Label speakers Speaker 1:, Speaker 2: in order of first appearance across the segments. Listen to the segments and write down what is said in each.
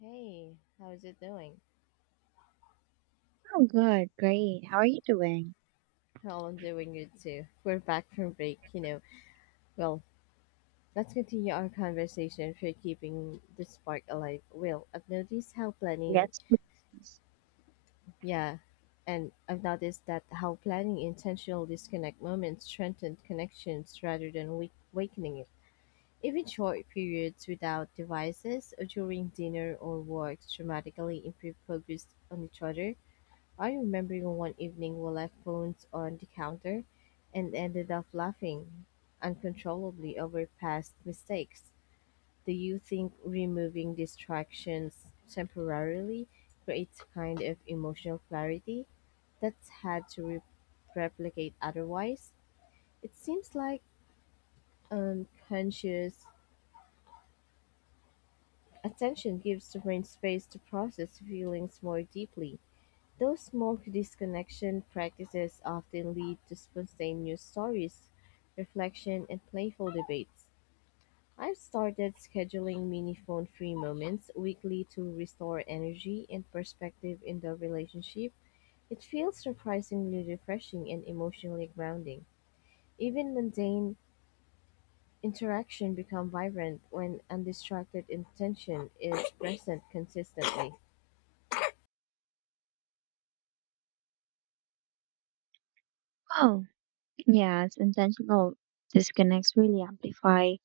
Speaker 1: Hey, how's it doing?
Speaker 2: Oh, good, great. How are you doing?
Speaker 1: Well, I'm doing good too. We're back from break, you know. Well, let's continue our conversation for keeping the spark alive. Well, I've noticed how planning,
Speaker 2: Yes, please.
Speaker 1: yeah, and I've noticed that how planning intentional disconnect moments strengthen connections rather than weakening it. Even short periods without devices or during dinner or work dramatically improve focus on each other. I remember one evening we left phones on the counter and ended up laughing uncontrollably over past mistakes. Do you think removing distractions temporarily creates kind of emotional clarity that's hard to replicate otherwise? It seems like unconscious attention gives the brain space to process feelings more deeply. Those small disconnection practices often lead to spontaneous stories, reflection, and playful debates. I've started scheduling mini phone free moments weekly to restore energy and perspective in the relationship. It feels surprisingly refreshing and emotionally grounding. Even mundane interaction become vibrant when undistracted intention is present consistently.
Speaker 2: Oh, yes, intentional disconnects really amplify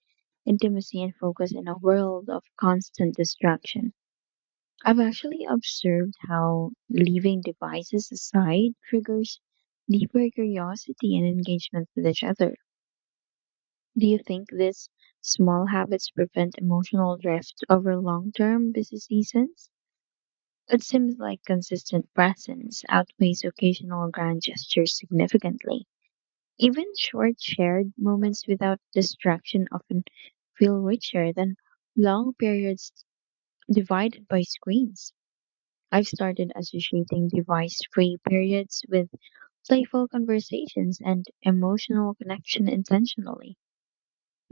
Speaker 2: intimacy and focus in a world of constant distraction. I've actually observed how leaving devices aside triggers deeper curiosity and engagement with each other. Do you think these small habits prevent emotional drift over long-term busy seasons? It seems like consistent presence outweighs occasional grand gestures significantly. Even short shared moments without distraction often feel richer than long periods divided by screens. I've started associating device free periods with playful conversations and emotional connection intentionally.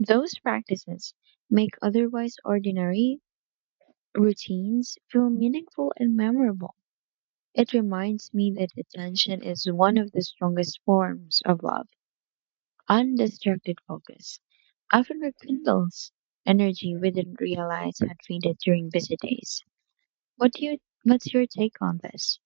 Speaker 2: Those practices make otherwise ordinary routines feel meaningful and memorable. It reminds me that attention is one of the strongest forms of love. Undistracted focus often rekindles energy we didn't realize had faded during busy days. What's your take on this?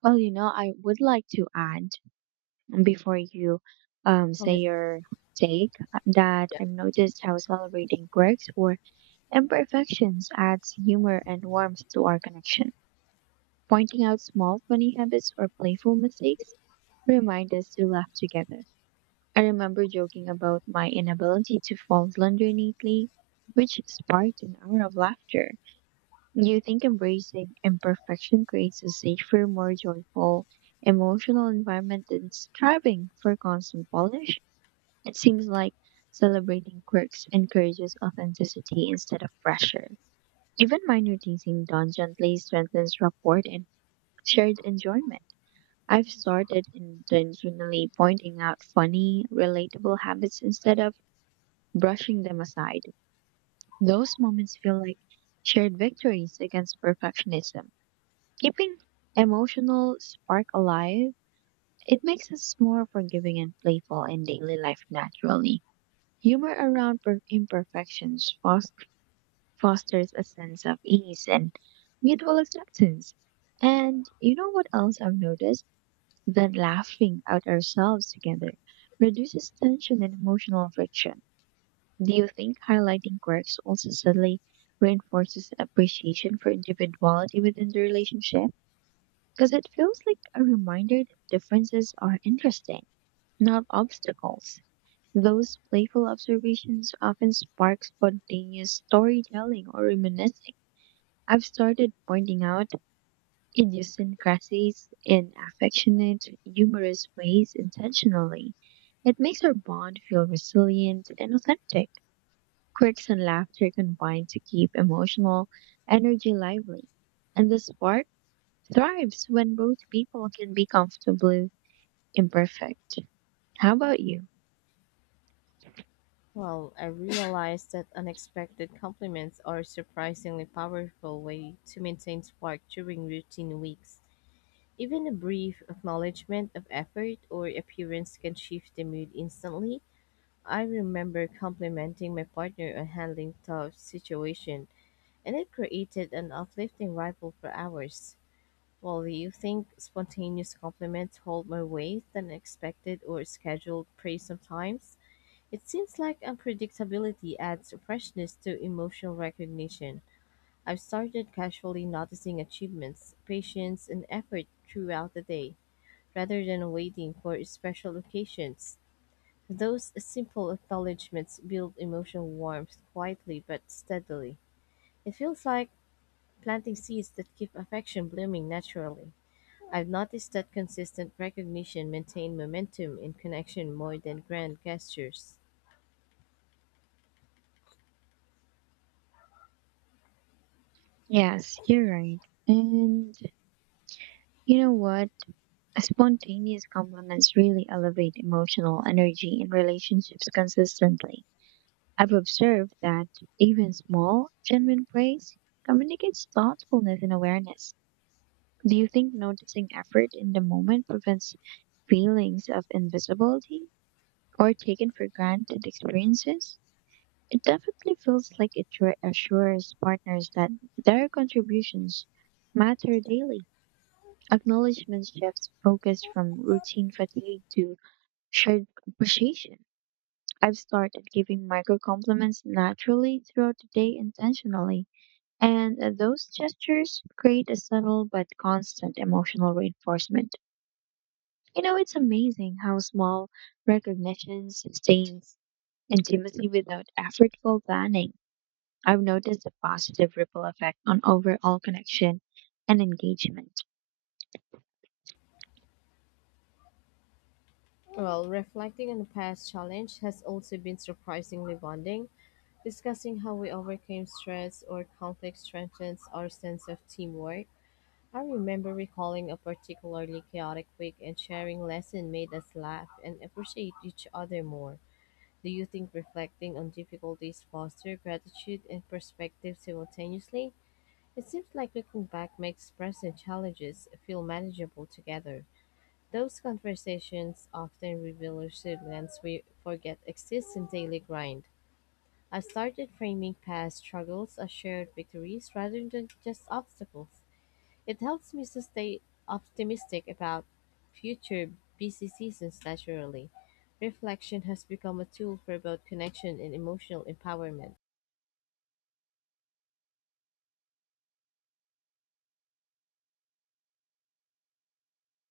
Speaker 2: Well, you know, I would like to add, before you say your take, that I've noticed how celebrating quirks or imperfections adds humor and warmth to our connection. Pointing out small funny habits or playful mistakes remind us to laugh together. I remember joking about my inability to fold laundry neatly, which sparked an hour of laughter. Do you think embracing imperfection creates a safer, more joyful, emotional environment than striving for constant polish? It seems like celebrating quirks encourages authenticity instead of pressure. Even minor teasing done gently strengthens rapport and shared enjoyment. I've started intentionally pointing out funny, relatable habits instead of brushing them aside. Those moments feel like shared victories against perfectionism. Keeping emotional spark alive, it makes us more forgiving and playful in daily life naturally. Humor around imperfections fosters a sense of ease and mutual acceptance. And you know what else I've noticed? Then laughing at ourselves together reduces tension and emotional friction. Do you think highlighting quirks also subtly reinforces appreciation for individuality within the relationship? Because it feels like a reminder that differences are interesting, not obstacles. Those playful observations often spark spontaneous storytelling or reminiscing. I've started pointing out idiosyncrasies in affectionate, humorous ways intentionally. It makes our bond feel resilient and authentic. Quirks and laughter combine to keep emotional energy lively, and the spark thrives when both people can be comfortably imperfect. How about you?
Speaker 1: Well, I realized that unexpected compliments are a surprisingly powerful way to maintain spark during routine weeks. Even a brief acknowledgement of effort or appearance can shift the mood instantly. I remember complimenting my partner on handling tough situation, and it created an uplifting ripple for hours. Well, do you think spontaneous compliments hold more weight than expected or scheduled praise sometimes? It seems like unpredictability adds freshness to emotional recognition. I've started casually noticing achievements, patience, and effort throughout the day, rather than waiting for special occasions. Those simple acknowledgments build emotional warmth quietly but steadily. It feels like planting seeds that keep affection blooming naturally. I've noticed that consistent recognition maintains momentum in connection more than grand gestures.
Speaker 2: Yes, you're right. And you know what? Spontaneous compliments really elevate emotional energy in relationships consistently. I've observed that even small, genuine praise communicates thoughtfulness and awareness. Do you think noticing effort in the moment prevents feelings of invisibility or taken for granted experiences? It definitely feels like it reassures partners that their contributions matter daily. Acknowledgement shifts focus from routine fatigue to shared appreciation. I've started giving micro compliments naturally throughout the day intentionally, and those gestures create a subtle but constant emotional reinforcement. You know, it's amazing how small recognition sustains intimacy without effortful planning. I've noticed a positive ripple effect on overall connection and engagement.
Speaker 1: Well, reflecting on the past challenge has also been surprisingly bonding. Discussing how we overcame stress or conflict strengthens our sense of teamwork. I remember recalling a particularly chaotic week and sharing lesson made us laugh and appreciate each other more. Do you think reflecting on difficulties foster gratitude and perspective simultaneously? It seems like looking back makes present challenges feel manageable together. Those conversations often reveal resilience we forget exists in daily grind. I started framing past struggles as shared victories rather than just obstacles. It helps me to stay optimistic about future busy seasons naturally. Reflection has become a tool for both connection and emotional empowerment.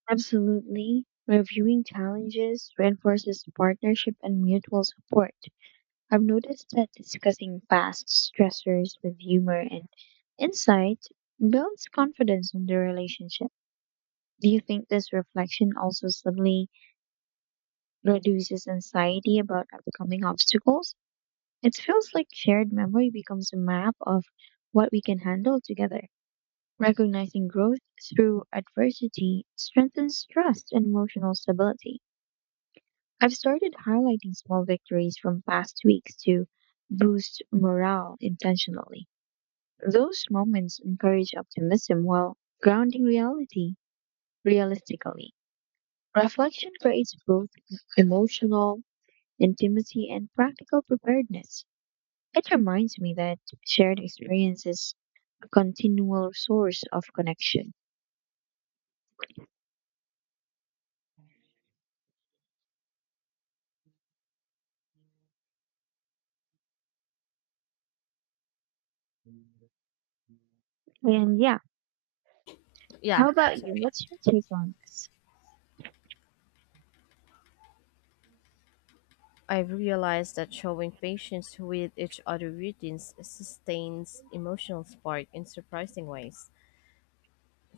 Speaker 2: Absolutely. Reviewing challenges reinforces partnership and mutual support. I've noticed that discussing past stressors with humor and insight builds confidence in the relationship. Do you think this reflection also subtly reduces anxiety about upcoming obstacles? It feels like shared memory becomes a map of what we can handle together. Recognizing growth through adversity strengthens trust and emotional stability. I've started highlighting small victories from past weeks to boost morale intentionally. Those moments encourage optimism while grounding reality realistically. Reflection creates both emotional intimacy and practical preparedness. It reminds me that shared experience is a continual source of connection. And yeah,
Speaker 1: Yeah,
Speaker 2: how about you? What's your take on this?
Speaker 1: I've realized that showing patience with each other routines sustains emotional spark in surprising ways.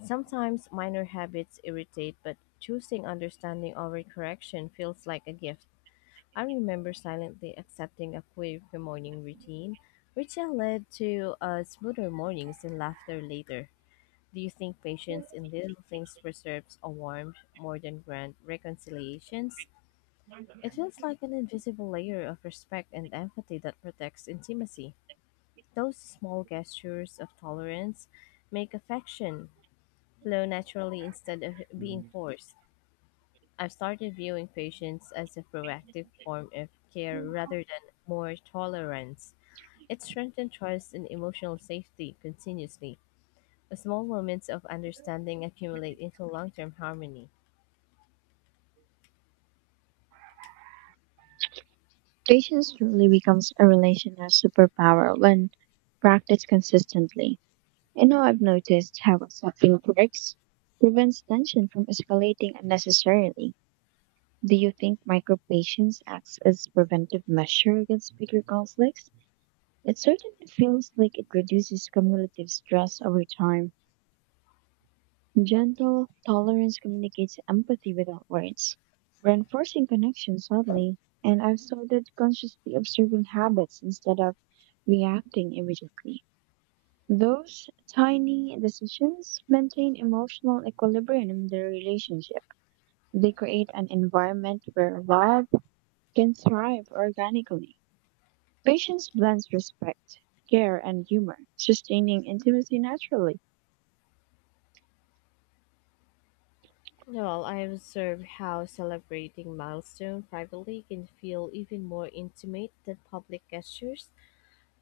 Speaker 1: Sometimes minor habits irritate, but choosing understanding over correction feels like a gift. I remember silently accepting a quirky morning routine, which led to smoother mornings and laughter later. Do you think patience in little things preserves a warmth more than grand reconciliations? It feels like an invisible layer of respect and empathy that protects intimacy. Those small gestures of tolerance make affection flow naturally instead of being forced. I've started viewing patients as a proactive form of care rather than more tolerance. It strengthens trust and emotional safety continuously. Small moments of understanding accumulate into long term harmony.
Speaker 2: Patience really becomes a relational superpower when practiced consistently. You know, I've noticed how accepting quirks prevents tension from escalating unnecessarily. Do you think micropatience acts as preventive measure against bigger conflicts? It certainly feels like it reduces cumulative stress over time. Gentle tolerance communicates empathy without words, reinforcing connection subtly. And I've started consciously observing habits instead of reacting immediately. Those tiny decisions maintain emotional equilibrium in the relationship. They create an environment where love can thrive organically. Patience blends respect, care, and humor, sustaining intimacy naturally.
Speaker 1: Well, I observe how celebrating milestone privately can feel even more intimate than public gestures.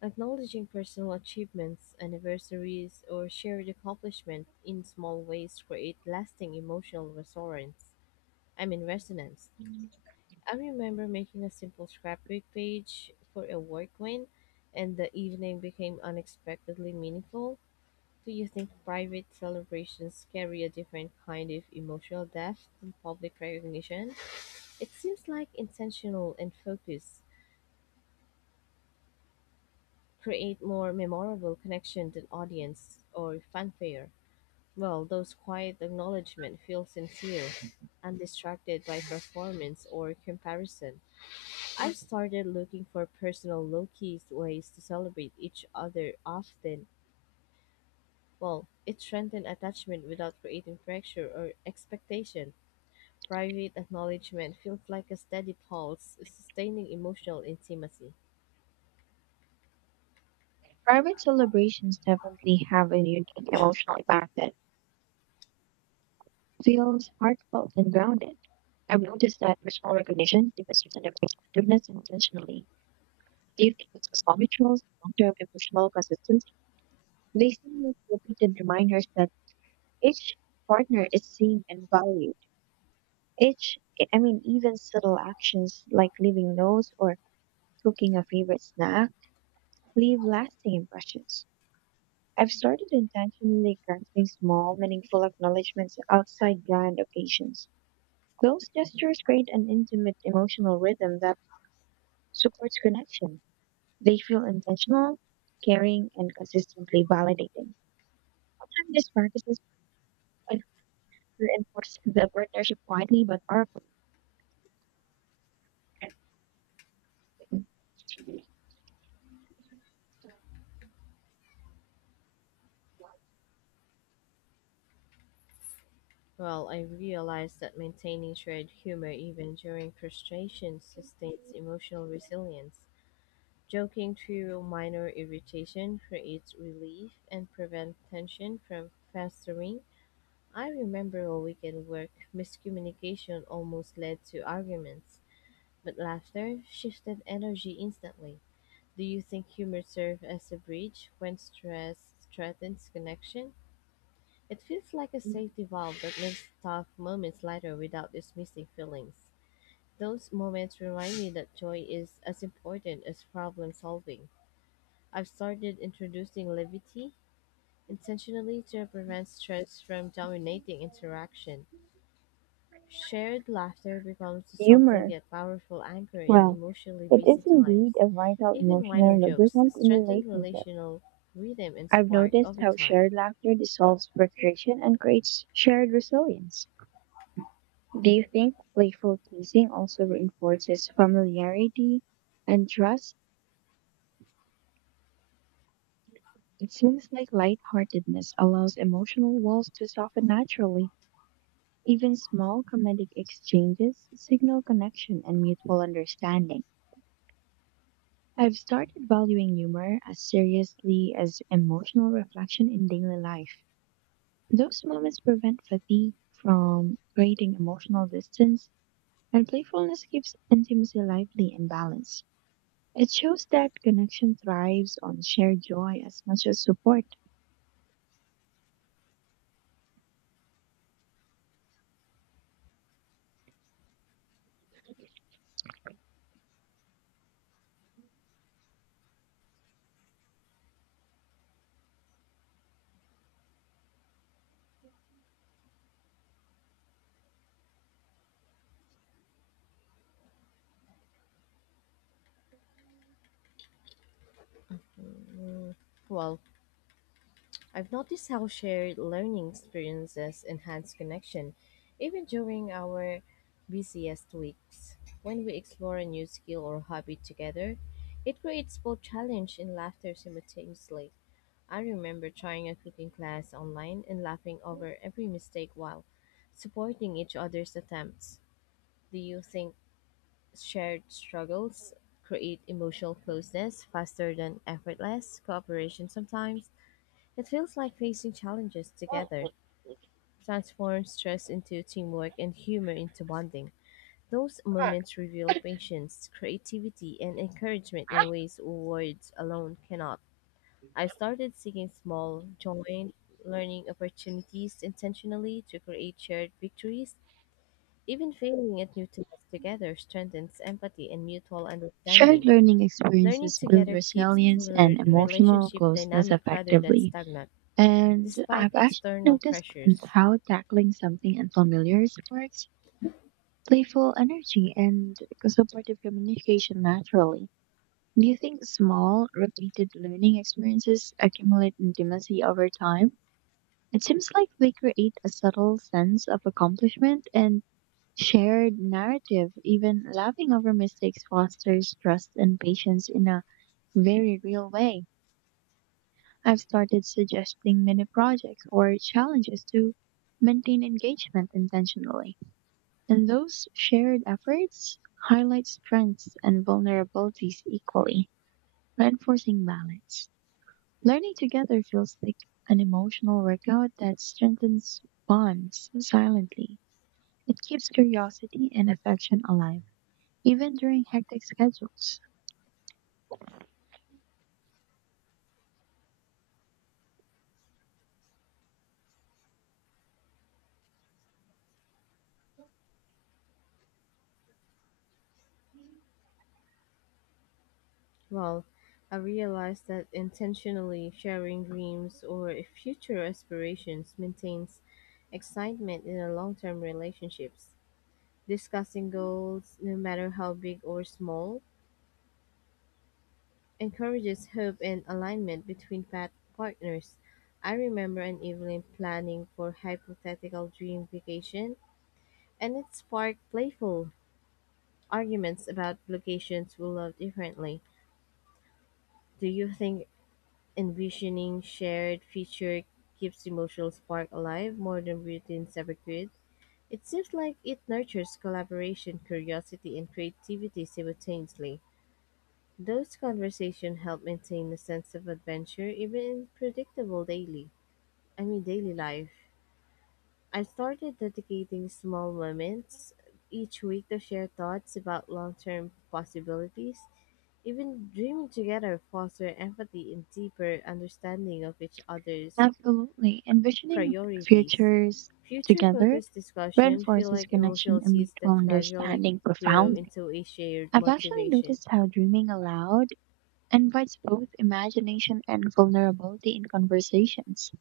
Speaker 1: Acknowledging personal achievements, anniversaries, or shared accomplishment in small ways create lasting emotional resonance. I mean resonance. I remember making a simple scrapbook page for a work win, and the evening became unexpectedly meaningful. Do you think private celebrations carry a different kind of emotional depth than public recognition? It seems like intentional and focus create more memorable connection than audience or fanfare. Well, those quiet acknowledgement feel sincere, undistracted by performance or comparison. I've started looking for personal low-key ways to celebrate each other often. Well, it strengthens attachment without creating pressure or expectation. Private acknowledgement feels like a steady pulse, sustaining emotional intimacy.
Speaker 2: Private celebrations definitely have a unique emotional impact that feels heartfelt and grounded. I've noticed that personal recognition demonstrates an effectiveness intentionally. Do you think this is rituals, long-term emotional consistency? They simulate repeated reminders that each partner is seen and valued. Each, Even subtle actions like leaving notes or cooking a favorite snack leave lasting impressions. I've started intentionally crafting small, meaningful acknowledgments outside grand occasions. Those gestures create an intimate emotional rhythm that supports connection. They feel intentional, caring, and consistently validating. Over time, these practices he reinforced the partnership quietly but powerfully.
Speaker 1: Well, I realized that maintaining shared humor even during frustration sustains emotional resilience. Joking through minor irritation creates relief and prevents tension from festering. I remember a weekend work miscommunication almost led to arguments, but laughter shifted energy instantly. Do you think humor serves as a bridge when stress threatens connection? It feels like a safety valve that makes tough moments lighter without dismissing feelings. Those moments remind me that joy is as important as problem solving. I've started introducing levity intentionally to prevent stress from dominating interaction. Shared laughter becomes a subtle
Speaker 2: Humor.
Speaker 1: yet powerful anchor in
Speaker 2: Well,
Speaker 1: emotionally
Speaker 2: it
Speaker 1: busy
Speaker 2: is
Speaker 1: times.
Speaker 2: indeed a vital
Speaker 1: Even minor
Speaker 2: emotional
Speaker 1: jokes
Speaker 2: lubricant in
Speaker 1: strengthen
Speaker 2: relationships.
Speaker 1: relational rhythm and
Speaker 2: I've
Speaker 1: spark
Speaker 2: noticed
Speaker 1: over
Speaker 2: how
Speaker 1: time.
Speaker 2: shared laughter dissolves frustration and creates shared resilience. Do you think playful teasing also reinforces familiarity and trust? It seems like lightheartedness allows emotional walls to soften naturally. Even small comedic exchanges signal connection and mutual understanding. I've started valuing humor as seriously as emotional reflection in daily life. Those moments prevent fatigue from creating emotional distance, and playfulness keeps intimacy lively and balanced. It shows that connection thrives on shared joy as much as support.
Speaker 1: Mm, well, I've noticed how shared learning experiences enhance connection, even during our busiest weeks. When we explore a new skill or hobby together, it creates both challenge and laughter simultaneously. I remember trying a cooking class online and laughing over every mistake while supporting each other's attempts. Do you think shared struggles create emotional closeness faster than effortless cooperation sometimes? It feels like facing challenges together transforms stress into teamwork and humor into bonding. Those moments reveal patience, creativity, and encouragement in ways words alone cannot. I started seeking small, joint learning opportunities intentionally to create shared victories. Even failing at new tasks together strengthens empathy and mutual
Speaker 2: Shared
Speaker 1: understanding.
Speaker 2: learning
Speaker 1: Learning
Speaker 2: experiences build
Speaker 1: together keeps the
Speaker 2: resilience and emotional
Speaker 1: relationship
Speaker 2: closeness
Speaker 1: dynamic rather than
Speaker 2: effectively.
Speaker 1: stagnant,
Speaker 2: And
Speaker 1: despite
Speaker 2: I've actually
Speaker 1: external
Speaker 2: noticed
Speaker 1: pressures.
Speaker 2: how tackling something unfamiliar sparks playful energy and supportive communication naturally. Do you think small, repeated learning experiences accumulate intimacy over time? It seems like they create a subtle sense of accomplishment and shared narrative. Even laughing over mistakes fosters trust and patience in a very real way. I've started suggesting mini projects or challenges to maintain engagement intentionally. And those shared efforts highlight strengths and vulnerabilities equally, reinforcing balance. Learning together feels like an emotional workout that strengthens bonds silently. It keeps curiosity and affection alive, even during hectic schedules.
Speaker 1: Well, I realized that intentionally sharing dreams or future aspirations maintains excitement in a long term relationships. Discussing goals, no matter how big or small, encourages hope and alignment between partners. I remember an evening planning for hypothetical dream vacation, and it sparked playful arguments about locations we love differently. Do you think envisioning shared future keeps the emotional spark alive more than routines ever could? It seems like it nurtures collaboration, curiosity, and creativity simultaneously. Those conversations help maintain a sense of adventure even in predictable daily, I mean daily life. I started dedicating small moments each week to share thoughts about long-term possibilities. Even dreaming together foster empathy and deeper understanding of each other's
Speaker 2: Absolutely. Envisioning
Speaker 1: priorities.
Speaker 2: futures together
Speaker 1: Future-focused discussion feel
Speaker 2: reinforces
Speaker 1: like
Speaker 2: connection
Speaker 1: emotional
Speaker 2: and
Speaker 1: seeds that
Speaker 2: mutual
Speaker 1: gradually
Speaker 2: understanding
Speaker 1: grow
Speaker 2: profoundly.
Speaker 1: into a shared
Speaker 2: I've actually
Speaker 1: motivation.
Speaker 2: noticed how dreaming aloud invites both imagination and vulnerability in conversations.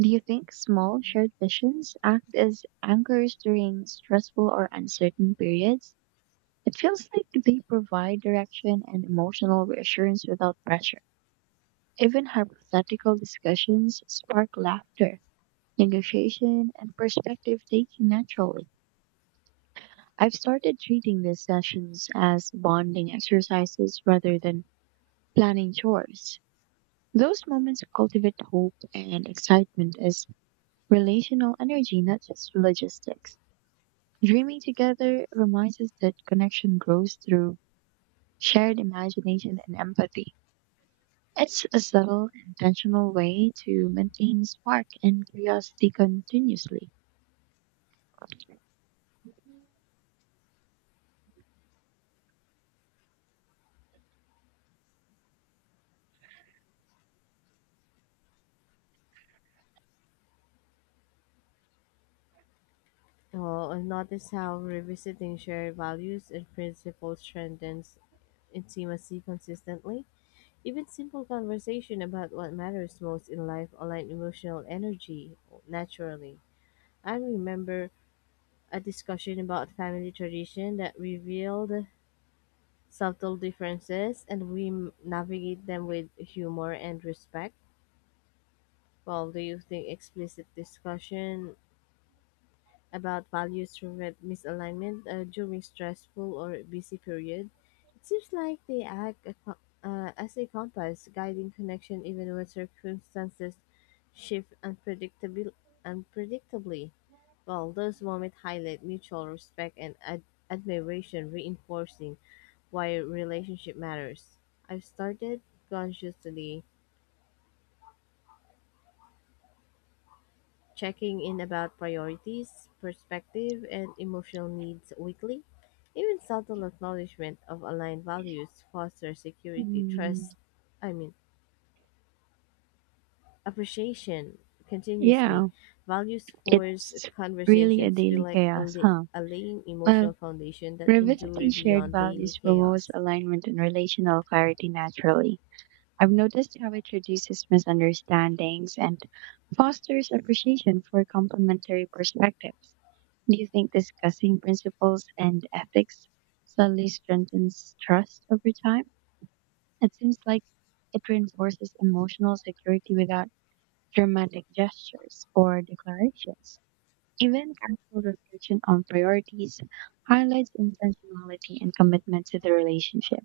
Speaker 2: Do you think small shared visions act as anchors during stressful or uncertain periods? It feels like they provide direction and emotional reassurance without pressure. Even hypothetical discussions spark laughter, negotiation, and perspective taking naturally. I've started treating these sessions as bonding exercises rather than planning chores. Those moments cultivate hope and excitement as relational energy, not just logistics. Dreaming together reminds us that connection grows through shared imagination and empathy. It's a subtle, intentional way to maintain spark and curiosity continuously.
Speaker 1: Oh, and notice how revisiting shared values and principles strengthens intimacy consistently. Even simple conversation about what matters most in life align emotional energy naturally. I remember a discussion about family tradition that revealed subtle differences and we navigate them with humor and respect. Well, do you think explicit discussion about values prevent misalignment during stressful or busy period? It seems like they act as a compass, guiding connection even when circumstances shift unpredictably. Well, those moments highlight mutual respect and admiration, reinforcing why relationship matters. I've started consciously checking in about priorities, perspective, and emotional needs weekly. Even subtle acknowledgement of aligned values fosters security,
Speaker 2: Mm,
Speaker 1: trust, I mean, appreciation continuously.
Speaker 2: yeah,
Speaker 1: Values force
Speaker 2: it's really a
Speaker 1: conversations feel
Speaker 2: daily
Speaker 1: like
Speaker 2: chaos, huh?
Speaker 1: a laying
Speaker 2: Well,
Speaker 1: emotional foundation that endure
Speaker 2: revisiting shared
Speaker 1: beyond daily
Speaker 2: values promotes
Speaker 1: chaos.
Speaker 2: alignment and relational clarity naturally. I've noticed how it reduces misunderstandings and fosters appreciation for complementary perspectives. Do you think discussing principles and ethics subtly strengthens trust over time? It seems like it reinforces emotional security without dramatic gestures or declarations. Even careful reflection on priorities highlights intentionality and commitment to the relationship.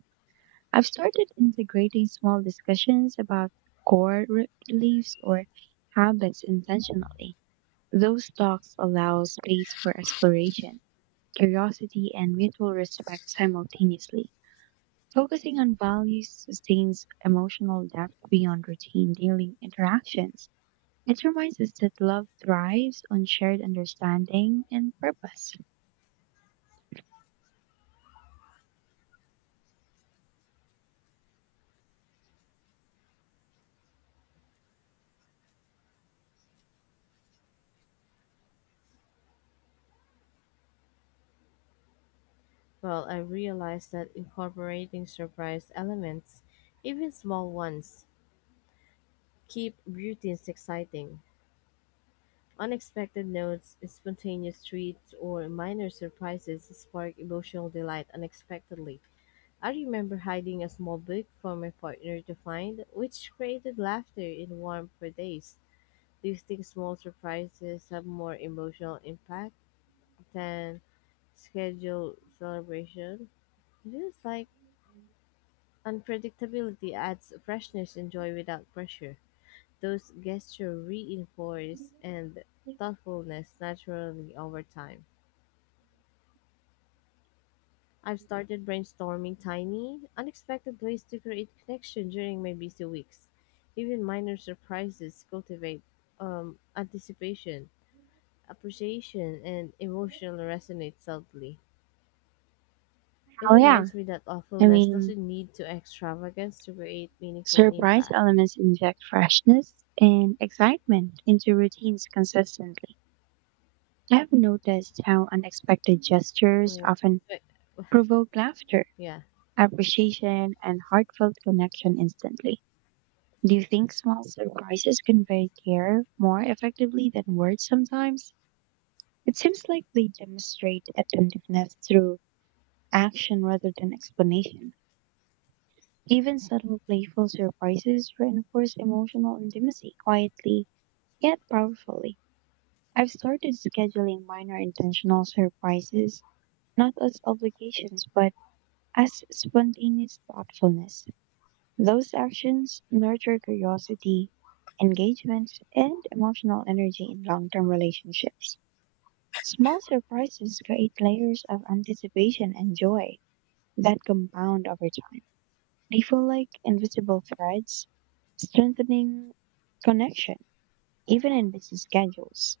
Speaker 2: I've started integrating small discussions about beliefs or habits intentionally. Those talks allow space for exploration, curiosity, and mutual respect simultaneously. Focusing on values sustains emotional depth beyond routine daily interactions. It reminds us that love thrives on shared understanding and purpose.
Speaker 1: Well, I realized that incorporating surprise elements, even small ones, keep routines exciting. Unexpected notes, spontaneous treats, or minor surprises spark emotional delight unexpectedly. I remember hiding a small book for my partner to find, which created laughter and warmth for days. Do you think small surprises have more emotional impact than scheduled celebration? It is like unpredictability adds freshness and joy without pressure. Those gestures reinforce and
Speaker 2: Oh
Speaker 1: thoughtfulness naturally over time. I've started brainstorming tiny, unexpected ways to create connection during my busy weeks. Even minor surprises cultivate anticipation, appreciation, and emotional resonate subtly. It
Speaker 2: yeah.
Speaker 1: reminds me that
Speaker 2: I
Speaker 1: awfulness
Speaker 2: mean,
Speaker 1: doesn't need to extravagance to create meaningful
Speaker 2: surprise
Speaker 1: impact.
Speaker 2: elements inject freshness and excitement into routines consistently. I've noticed how unexpected gestures
Speaker 1: Well,
Speaker 2: often
Speaker 1: but-
Speaker 2: provoke laughter,
Speaker 1: yeah,
Speaker 2: appreciation, and heartfelt connection instantly. Do you think small surprises convey care more effectively than words sometimes? It seems like they demonstrate attentiveness through action rather than explanation. Even subtle playful surprises reinforce emotional intimacy quietly yet powerfully. I've started scheduling minor intentional surprises not as obligations but as spontaneous thoughtfulness. Those actions nurture curiosity, engagement, and emotional energy in long term relationships. Small surprises create layers of anticipation and joy that compound over time. They feel like invisible threads, strengthening connection, even in busy schedules.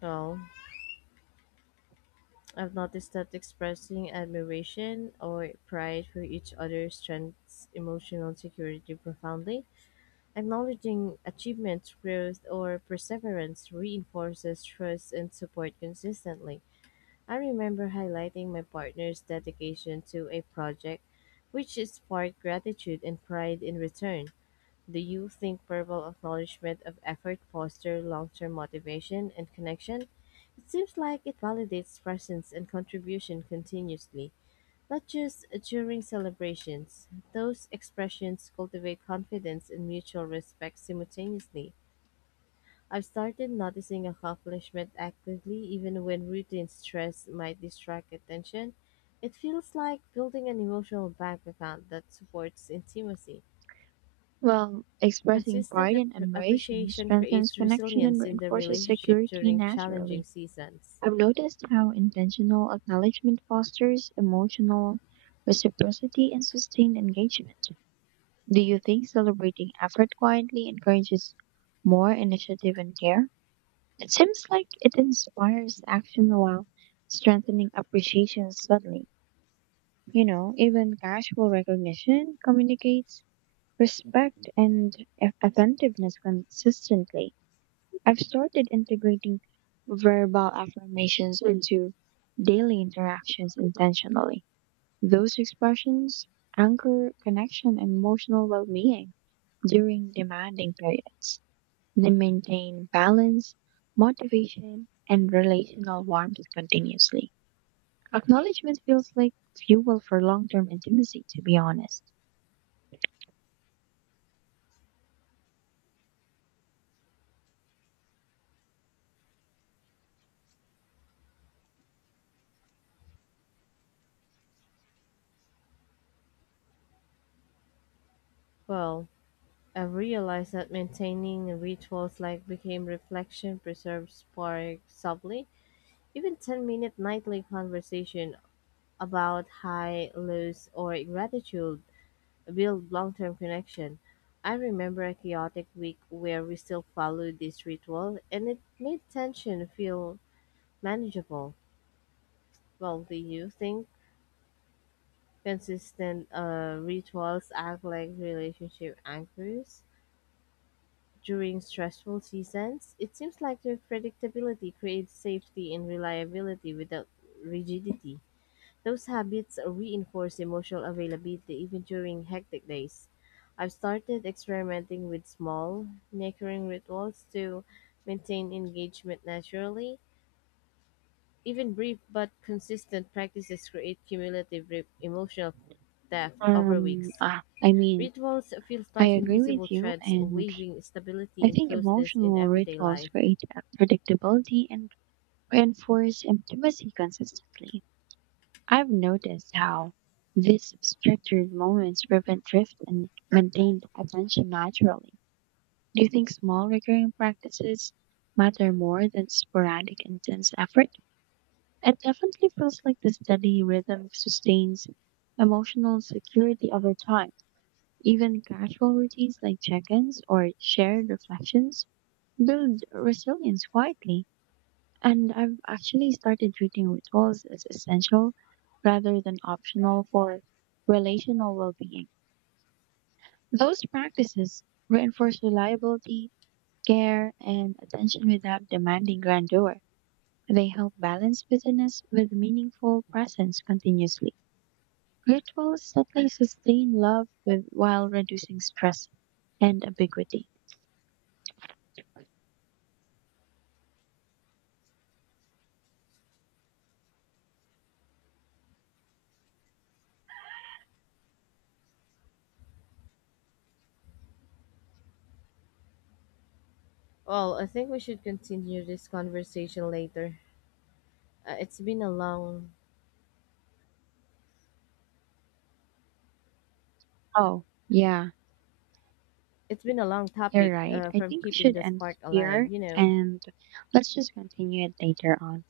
Speaker 1: well, I've noticed that expressing admiration or pride for each other strengthens emotional security profoundly. Acknowledging achievements, growth, or perseverance reinforces trust and support consistently. I remember highlighting my partner's dedication to a project, which sparked gratitude and pride in return. Do you think verbal acknowledgement of effort fosters long-term motivation and connection? It seems like it validates presence and contribution continuously, not just during celebrations. Those expressions cultivate confidence and mutual respect simultaneously. I've started noticing accomplishment actively even when routine stress might distract attention. It feels like building an emotional bank account that supports intimacy.
Speaker 2: Well, expressing
Speaker 1: Consistent
Speaker 2: pride and admiration
Speaker 1: appreciation
Speaker 2: strengthens
Speaker 1: creates
Speaker 2: connection and
Speaker 1: resilience in the
Speaker 2: reinforces
Speaker 1: relationship
Speaker 2: security
Speaker 1: during challenging
Speaker 2: naturally.
Speaker 1: seasons.
Speaker 2: I've noticed how intentional acknowledgement fosters emotional reciprocity and sustained engagement. Do you think celebrating effort quietly encourages more initiative and care? It seems like it inspires action while strengthening appreciation subtly. You know, even casual recognition communicates respect and attentiveness consistently. I've started integrating verbal affirmations into daily interactions intentionally. Those expressions anchor connection and emotional well being during demanding periods. They maintain balance, motivation, and relational warmth continuously. Acknowledgement feels like fuel for long term intimacy, to be honest.
Speaker 1: Well, I've realized that maintaining rituals like became reflection preserves spark subtly. Even 10-minute nightly conversation about high, lows, or gratitude build long term connection. I remember a chaotic week where we still followed this ritual and it made tension feel manageable. Well, do you think consistent rituals act like relationship anchors during stressful seasons? It seems like their predictability creates safety and reliability without rigidity. Those habits reinforce emotional availability even during hectic days. I've started experimenting with small, recurring rituals to maintain engagement naturally. Even brief but consistent practices create cumulative emotional depth over weeks.
Speaker 2: Um, ah, I mean,
Speaker 1: Rituals feels
Speaker 2: I
Speaker 1: like
Speaker 2: agree
Speaker 1: invisible
Speaker 2: with you,
Speaker 1: threads
Speaker 2: and
Speaker 1: weaving stability
Speaker 2: I
Speaker 1: and
Speaker 2: think
Speaker 1: closeness in
Speaker 2: emotional
Speaker 1: everyday
Speaker 2: rituals
Speaker 1: life.
Speaker 2: create a predictability and reinforce intimacy consistently. I've noticed how these structured moments prevent drift and maintain attention naturally. Do you think small recurring practices matter more than sporadic intense effort? It definitely feels like the steady rhythm sustains emotional security over time. Even casual routines like check ins or shared reflections build resilience quietly. And I've actually started treating rituals as essential rather than optional for relational well being. Those practices reinforce reliability, care, and attention without demanding grandeur. They help balance busyness with meaningful presence continuously. Rituals subtly sustain love with, while reducing stress and ambiguity.
Speaker 1: Well, I think we should continue this conversation later. Uh, it's been a long,
Speaker 2: Oh, yeah,
Speaker 1: it's been a long topic
Speaker 2: you're right. I
Speaker 1: from
Speaker 2: think we
Speaker 1: keeping
Speaker 2: should
Speaker 1: the
Speaker 2: end
Speaker 1: spark alive,
Speaker 2: here
Speaker 1: you know.
Speaker 2: and let's just continue it later on.